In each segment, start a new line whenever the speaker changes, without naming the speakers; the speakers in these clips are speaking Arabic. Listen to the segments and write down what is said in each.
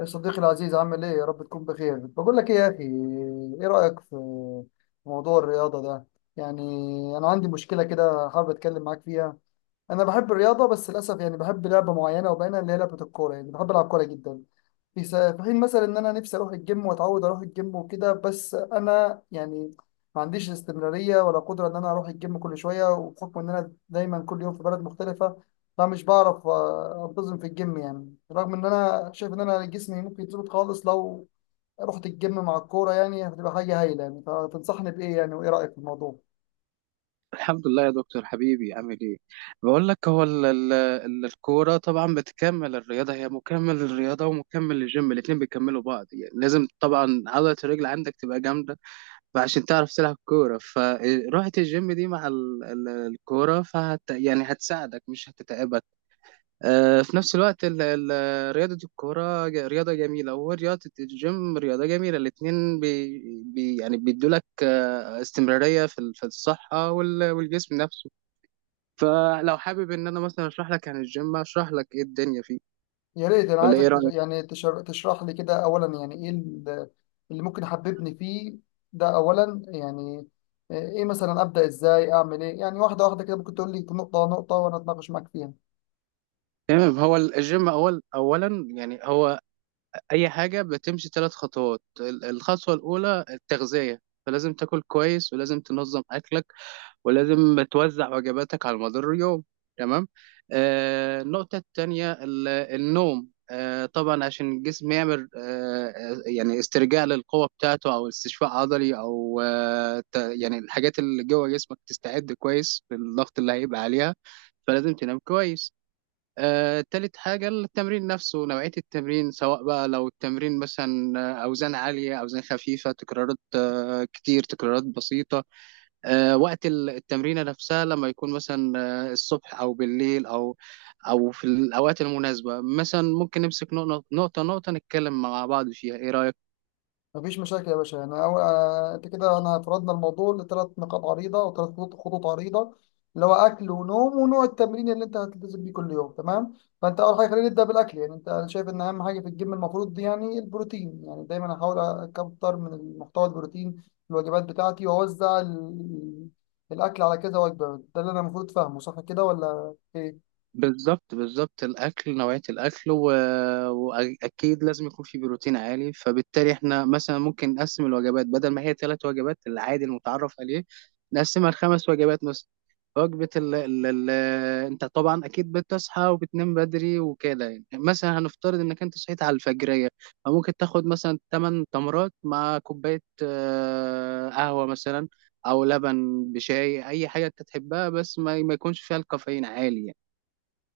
يا صديقي العزيز، عامل ايه؟ يا رب تكون بخير. بقول لك ايه يا اخي، ايه رأيك في موضوع الرياضة ده؟ يعني انا عندي مشكلة كده، حابب اتكلم معاك فيها. انا بحب الرياضة بس للاسف يعني بحب لعبة معينة وبينها اللي هي لعبة الكورة، يعني بحب العب كورة جدا. في حين مثلا ان انا نفسي اروح الجيم واتعود اروح الجيم وكده، بس انا يعني ما عنديش استمراريه ولا قدره ان انا اروح الجيم كل شويه، وبحكم ان انا دايما كل يوم في بلد مختلفه، فمش بعرف انتظم في الجيم يعني، رغم ان انا شايف ان انا جسمي ممكن يتظبط خالص لو رحت الجيم مع الكوره، يعني هتبقى حاجه هايله يعني. فتنصحني بايه يعني؟ وايه رايك في الموضوع؟
الحمد لله يا دكتور حبيبي، عامل ايه؟ بقول لك هو الكوره طبعا بتكمل الرياضه، هي مكمل للرياضه ومكمل للجيم، الاتنين بيكملوا بعض يعني. لازم طبعا عضله الرجل عندك تبقى جامده، فعشان تعرف تلعب كوره، فروحة الجيم دي مع ال ال الكوره فهت يعني هتساعدك، مش هتتعبك. في نفس الوقت ال رياضه الكوره رياضه جميله، ورياضه الجيم رياضه جميله، الاتنين بي بي يعني بيدولك استمراريه في في الصحه والجسم نفسه. فلو حابب ان انا مثلا اشرح لك عن الجيم، اشرح لك ايه الدنيا فيه،
يا ريت، انا
ولا
عايزك
ايه رايك؟
تشرح لي كده اولا، يعني ايه اللي ممكن يحببني فيه ده اولا. يعني ايه مثلا ابدا؟ ازاي اعمل ايه؟ يعني واحده واحده كده ممكن تقول لي نقطه نقطه وانا اتناقش معاك فيها.
تمام، هو الجيم اولا يعني هو اي حاجه بتمشي 3 خطوات، الخطوه الاولى التغذيه، فلازم تاكل كويس، ولازم تنظم اكلك، ولازم توزع وجباتك على مدار اليوم. تمام. النقطة التانية النوم، طبعا عشان الجسم يعمل يعني استرجاع للقوة بتاعته، أو استشفاء عضلي، أو يعني الحاجات اللي جوه جسمك تستعد كويس للضغط اللي هيبقى عليها، فلازم تنام كويس. تالت حاجة التمرين نفسه، نوعية التمرين، سواء بقى لو التمرين مثلا أوزان عالية، أوزان خفيفة، تكرارات كتير، تكرارات بسيطة، وقت التمرينة نفسها لما يكون مثلا الصبح أو بالليل، أو في الأوقات المناسبة. مثلا ممكن نمسك نقطة نقطة نقطة، نتكلم مع بعض فيها. إيه رأيك؟
مفيش مشاكل يا باشا. يعني أول أنت كده أنا فرضنا الموضوع لثلاث نقاط عريضة، أو ثلاث خطوط عريضة، اللي هو أكل ونوم ونوع التمرين اللي أنت هتلتزم بيه كل يوم، تمام. فأنت أول حاجة خلينا نبدأ بالأكل. يعني أنت أنا شايف إن أهم حاجة في الجيم المفروض دي يعني البروتين، يعني دايما أحاول أكتر من المحتوى البروتين في الوجبات بتاعتي وأوزع الأكل على كذا وجبة. ده اللي أنا المفروض فاهمه، صح كده ولا إيه؟
بالظبط بالظبط، الاكل، نوعيه الاكل واكيد لازم يكون في بروتين عالي، فبالتالي احنا مثلا ممكن نقسم الوجبات بدل ما هي 3 وجبات العادي المتعرف عليه، نقسمها لـ 5 وجبات مثلا. وجبه انت طبعا اكيد بتصحى وبتنام بدري وكده يعني، مثلا هنفترض انك انت صحيت على الفجريه، فممكن تاخد مثلا 8 تمرات مع كوبايه قهوه مثلا، او لبن بشاي، اي حاجه انت تحبها، بس ما يكونش فيها الكافيين عالي يعني.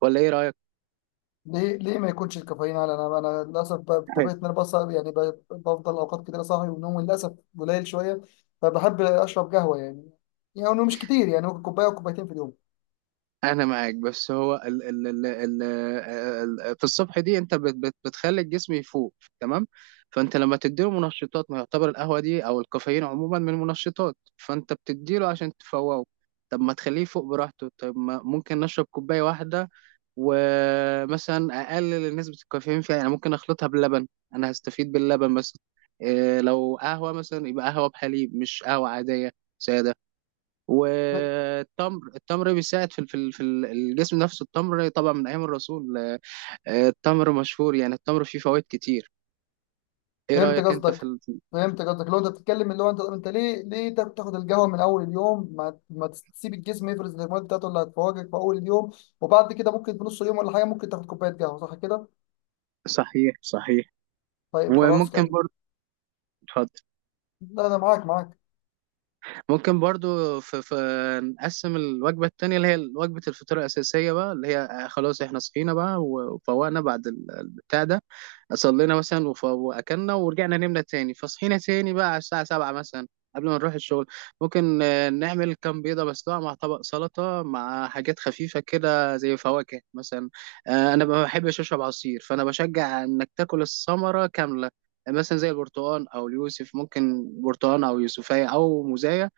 ولا ايه رايك؟
ليه ما يكونش الكافيين على، انا للاسف بطبيعه ان انا بصعب يعني، بفضل اوقات كتير صاحي، ونومي للاسف قليل شويه. فبحب اشرب قهوه يعني، يعني إنه مش كتير، يعني ممكن كوبايه او كوبايتين في اليوم.
انا معاك، بس هو ال في الصبح دي انت بت بت بتخلي الجسم يفوق، تمام. فانت لما تديله منشطات، ما يعتبر القهوه دي او الكافيين عموما من منشطات، فانت بتديله عشان تفوقه. طب ما تخليه يفوق براحته، طب ما ممكن نشرب كوبايه واحده، ومثلا اقلل نسبه الكافيين فيها، يعني ممكن اخلطها باللبن، انا هستفيد باللبن مثلا. إيه لو قهوه مثلا، يبقى قهوه بحليب مش قهوه عاديه ساده.
ف-
والتمر، بيساعد في الجسم نفسه. التمر طبعا من ايام الرسول، التمر مشهور يعني، التمر فيه فوائد كتير. ايه
فهمت
رايك انت في
قصدك. فهمت قصدك لو انت بتتكلم اللي هو انت، انت ليه تاخد القهوه من اول اليوم؟ ما تسيب الجسم يفرز الهرمونات بتاعته اللي هتفوقك في اول اليوم، وبعد كده ممكن في نص اليوم ولا حاجه ممكن تاخد كوبايه قهوه. صح كده؟
صحيح صحيح.
طيب خلاص
وممكن
كده.
برضه... اتفضل.
لا، انا معاك معاك.
ممكن برضو في في نقسم الوجبة التانية اللي هي وجبة الفطار الأساسية بقى، اللي هي خلاص احنا صحينا بقى وفوقنا بعد البتاع ده، صلينا مثلا وأكلنا ورجعنا نمنا تاني، فصحينا تاني بقى على الساعة 7 مثلا قبل ما نروح الشغل. ممكن نعمل كام بيضة مسلوقة مع طبق سلطة مع حاجات خفيفة كده زي فواكه مثلا. أنا ما بحبش أشرب عصير، فأنا بشجع إنك تاكل الثمرة كاملة، مثلا زي البرتقال أو اليوسف، ممكن برتقال أو يوسفية أو موزاية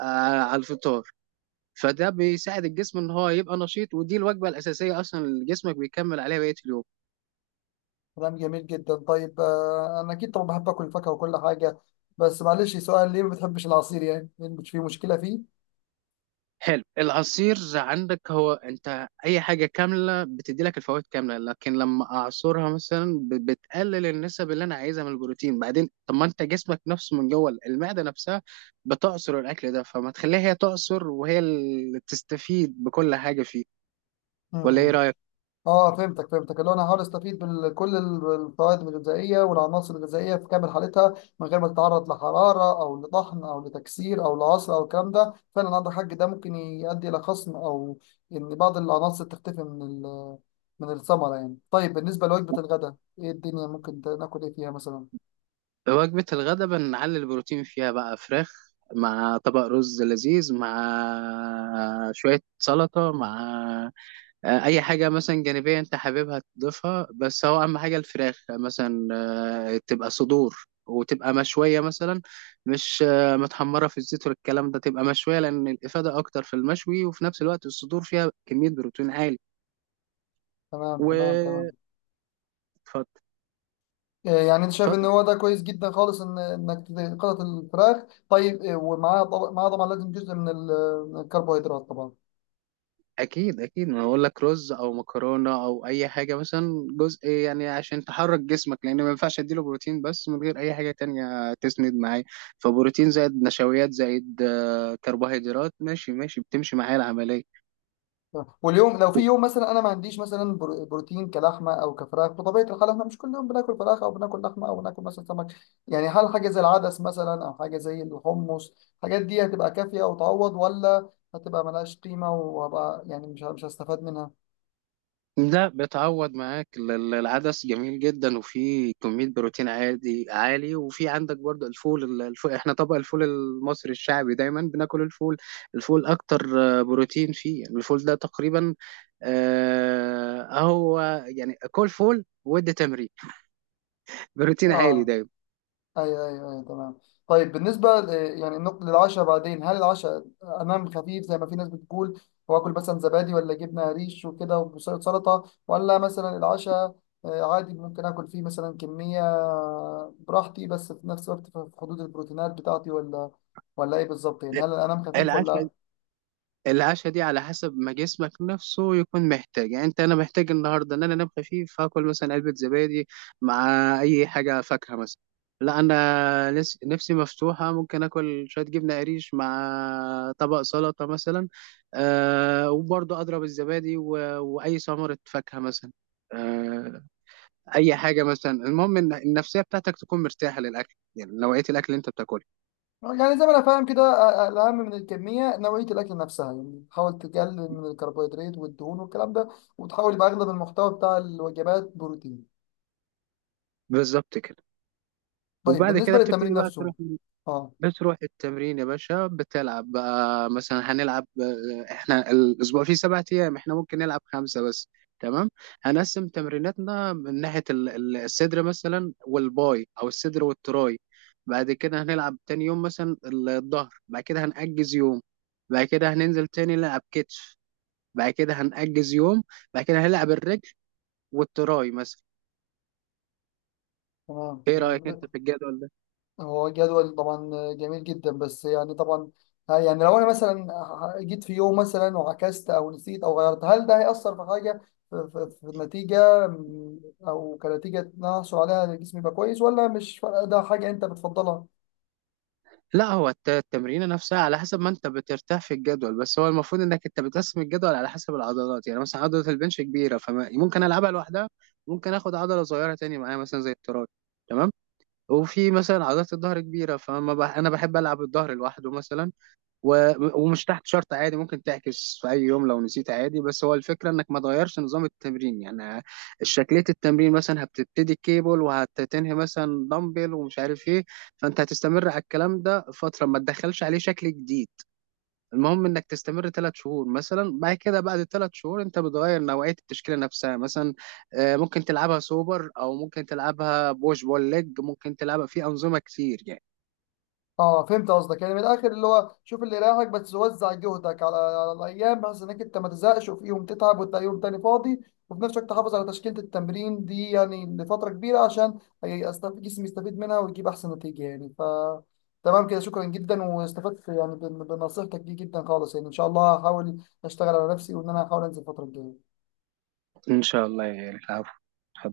آه، على الفطار. فده بيساعد الجسم ان هو يبقى نشيط، ودي الوجبه الاساسيه اصلا اللي جسمك بيكمل عليها بقيه اليوم.
كلام جميل جدا. طيب انا اكيد طبعا بحب اكل فاكهه وكل حاجه، بس معلش سؤال، ليه ما بتحبش العصير يعني؟ مش في مشكله فيه.
حلو، العصير عندك، هو انت اي حاجه كامله بتدي لك الفوائد كامله، لكن لما اعصرها مثلا بتقلل النسب اللي انا عايزها من البروتين. بعدين طب ما انت جسمك نفسه من جوه المعده نفسها بتعصر الاكل ده، فما تخليها هي تعصر وهي اللي تستفيد بكل حاجه فيه. ولا ايه
امم
رايك؟
اه، فهمتك. فهمتك اللي هو انا هحاول استفيد بكل الفوائد الغذائيه والعناصر الغذائيه في كامل حالتها من غير ما تتعرض لحراره او لطحن او لتكسير او لعصر او الكلام ده. فعلا عندك حق، ده ممكن يؤدي الى خصم او ان بعض العناصر تختفي من من الثمره يعني. طيب بالنسبه لوجبه الغداء، ايه الدنيا؟ ممكن ناكل ايه فيها مثلا؟
وجبة الغداء بنعلي البروتين فيها بقى، فراخ مع طبق رز لذيذ مع شوية سلطة مع أي حاجة مثلا جانبية أنت حاببها تضيفها، بس هو أهم حاجة الفراخ مثلا تبقى صدور، وتبقى مشوية مثلا، مش متحمرة في الزيت والكلام ده، تبقى مشوية لأن الإفادة أكتر في المشوي، وفي نفس الوقت الصدور فيها كمية بروتين عالي.
تمام تمام
و...
تمام.
اتفضل.
إيه، يعني انت شايف ان
اتفضل.
هو ده كويس جدا خالص، ان انك قطعة الفراخ. طيب إيه، ومعاها طبعا، معاها طبعا لازم جزء من من الكربوهيدرات طبعا.
اكيد اكيد، ما اقول لك رز او مكرونه او اي حاجه مثلا، جزء يعني عشان تحرك جسمك، لان ما ينفعش اديله بروتين بس من غير اي حاجه تانية تسند معاه. فبروتين زائد نشويات زائد كربوهيدرات، ماشي ماشي، بتمشي معايا العمليه.
واليوم لو في يوم مثلا انا ما عنديش مثلا بروتين كلحمه او كفراخ، بطبيعه الحال احنا مش كل يوم بناكل فراخ او بناكل لحمه او بناكل مثلا سمك. يعني هل حاجه زي العدس مثلا او حاجه زي الحمص، الحاجات دي هتبقى كافيه وتعوض، ولا هتبقى ملهاش قيمه وهبقى يعني مش هستفاد منها؟
لا، بتعوض معاك العدس جميل جدا، وفيه كمية بروتين عادي عالي، وفي عندك برضه الفول، الفول احنا طبق الفول المصري الشعبي دايما بناكل الفول، الفول اكتر بروتين فيه يعني، الفول ده تقريبا هو يعني كل فول، ودي تمرين بروتين عالي
اه،
دايما.
ايوه ايوه ايوه، تمام. طيب بالنسبه يعني النقطه للعشاء بعدين، هل العشاء انام خفيف زي ما في ناس بتقول، واكل مثلا زبادي ولا جبنه قريش وكده وسلطه، ولا مثلا العشاء عادي ممكن اكل فيه مثلا كميه براحتي بس في نفس الوقت في حدود البروتينات بتاعتي؟ ولا، ولا ايه بالظبط يعني؟ هل انام خفيف
العشاء،
ولا؟
دي على حسب ما جسمك نفسه يكون محتاج، يعني انت انا محتاج النهارده ان انا انام خفيف، فاكل مثلا علبه زبادي مع اي حاجه فاكهه مثلا. لا انا نفسي مفتوحه، ممكن اكل شويه جبنه قريش مع طبق سلطه مثلا. وبرضه اضرب الزبادي واي ثمره فاكهه مثلا. أه اي حاجه مثلا، المهم ان النفسيه بتاعتك تكون مرتاحه للاكل، يعني نوعيه الاكل اللي انت بتاكله.
يعني زي ما انا فاهم كده، الاهم من الكميه نوعيه الاكل نفسها، يعني تحاول تقلل من الكربوهيدرات والدهون والكلام ده، وتحاول يبقى اغلب المحتوى بتاع الوجبات بروتين.
بالظبط كده.
طيب
وبعد
بالنسبة
كده
للتمرين
بتبتدي بقى
نفسه. اه.
بتروح التمرين يا باشا، بتلعب بقى مثلا. هنلعب احنا الاسبوع فيه 7 ايام، احنا ممكن نلعب 5 بس. تمام. هنقسم تمريناتنا من ناحيه الصدر مثلا والباي، او الصدر والتراي. بعد كده هنلعب تاني يوم مثلا الظهر، بعد كده هنأجز يوم. بعد كده هننزل تاني نلعب كتف، بعد كده هنأجز يوم، بعد كده هنلعب الرجل والتراي مثلا.
تمام
ايه
تمام.
رأيك انت في الجدول ده؟
هو جدول طبعا جميل جدا، بس يعني طبعا يعني لو انا مثلا جيت في يوم مثلا وعكست او نسيت او غيرت، هل ده هيأثر في حاجة في, في النتيجة م، او كنتيجة إن أنا احصل عليها جسمي يبقى كويس، ولا مش فارقة؟ ده حاجة انت بتفضلها.
لا هو التمرينة نفسها على حسب ما انت بترتاح في الجدول، بس هو المفروض انك انت بتقسم الجدول على حسب العضلات، يعني مثلا عضلة البنش كبيرة فممكن العبها لوحدها، ممكن اخد عضلة صغيرة تاني معايا مثلا زي التراي. تمام. وفي مثلا عضلة الظهر كبيرة، فما انا بحب العب الظهر لوحده مثلا و- ومش تحت شرط، عادي ممكن تعكس في اي يوم لو نسيت عادي، بس هو الفكره انك ما تغيرش نظام التمرين يعني، شكليه التمرين مثلا هبتبتدي كيبل وهتنهي مثلا دمبل ومش عارف ايه، فانت هتستمر على الكلام ده فتره، ما تدخلش عليه شكل جديد. المهم انك تستمر 3 شهور مثلا، بعد كده بعد 3 شهور انت بتغير نوعيه التشكيله نفسها مثلا، ممكن تلعبها سوبر، او ممكن تلعبها بوش بول ليج، ممكن تلعبها في انظمه كتير يعني.
اه، فهمت قصدك. يعني من الاخر اللي هو شوف اللي يريحك، بس وزع جهدك على, على الايام بحيث انك انت ما تزهقش، وفي يوم تتعب وتلاقي يوم تاني فاضي، وفي نفس الوقت تحافظ على تشكيله التمرين دي يعني لفتره كبيره عشان يستفيد جسمي، يستفيد منها ويجيب احسن نتيجه يعني. ف، تمام كده. شكرا جدا، واستفدت يعني بنصيحتك دي جدا خالص، يعني ان شاء الله هحاول اشتغل على نفسي، وان انا هحاول انزل الفتره الجايه.
ان شاء الله يعني، العفو.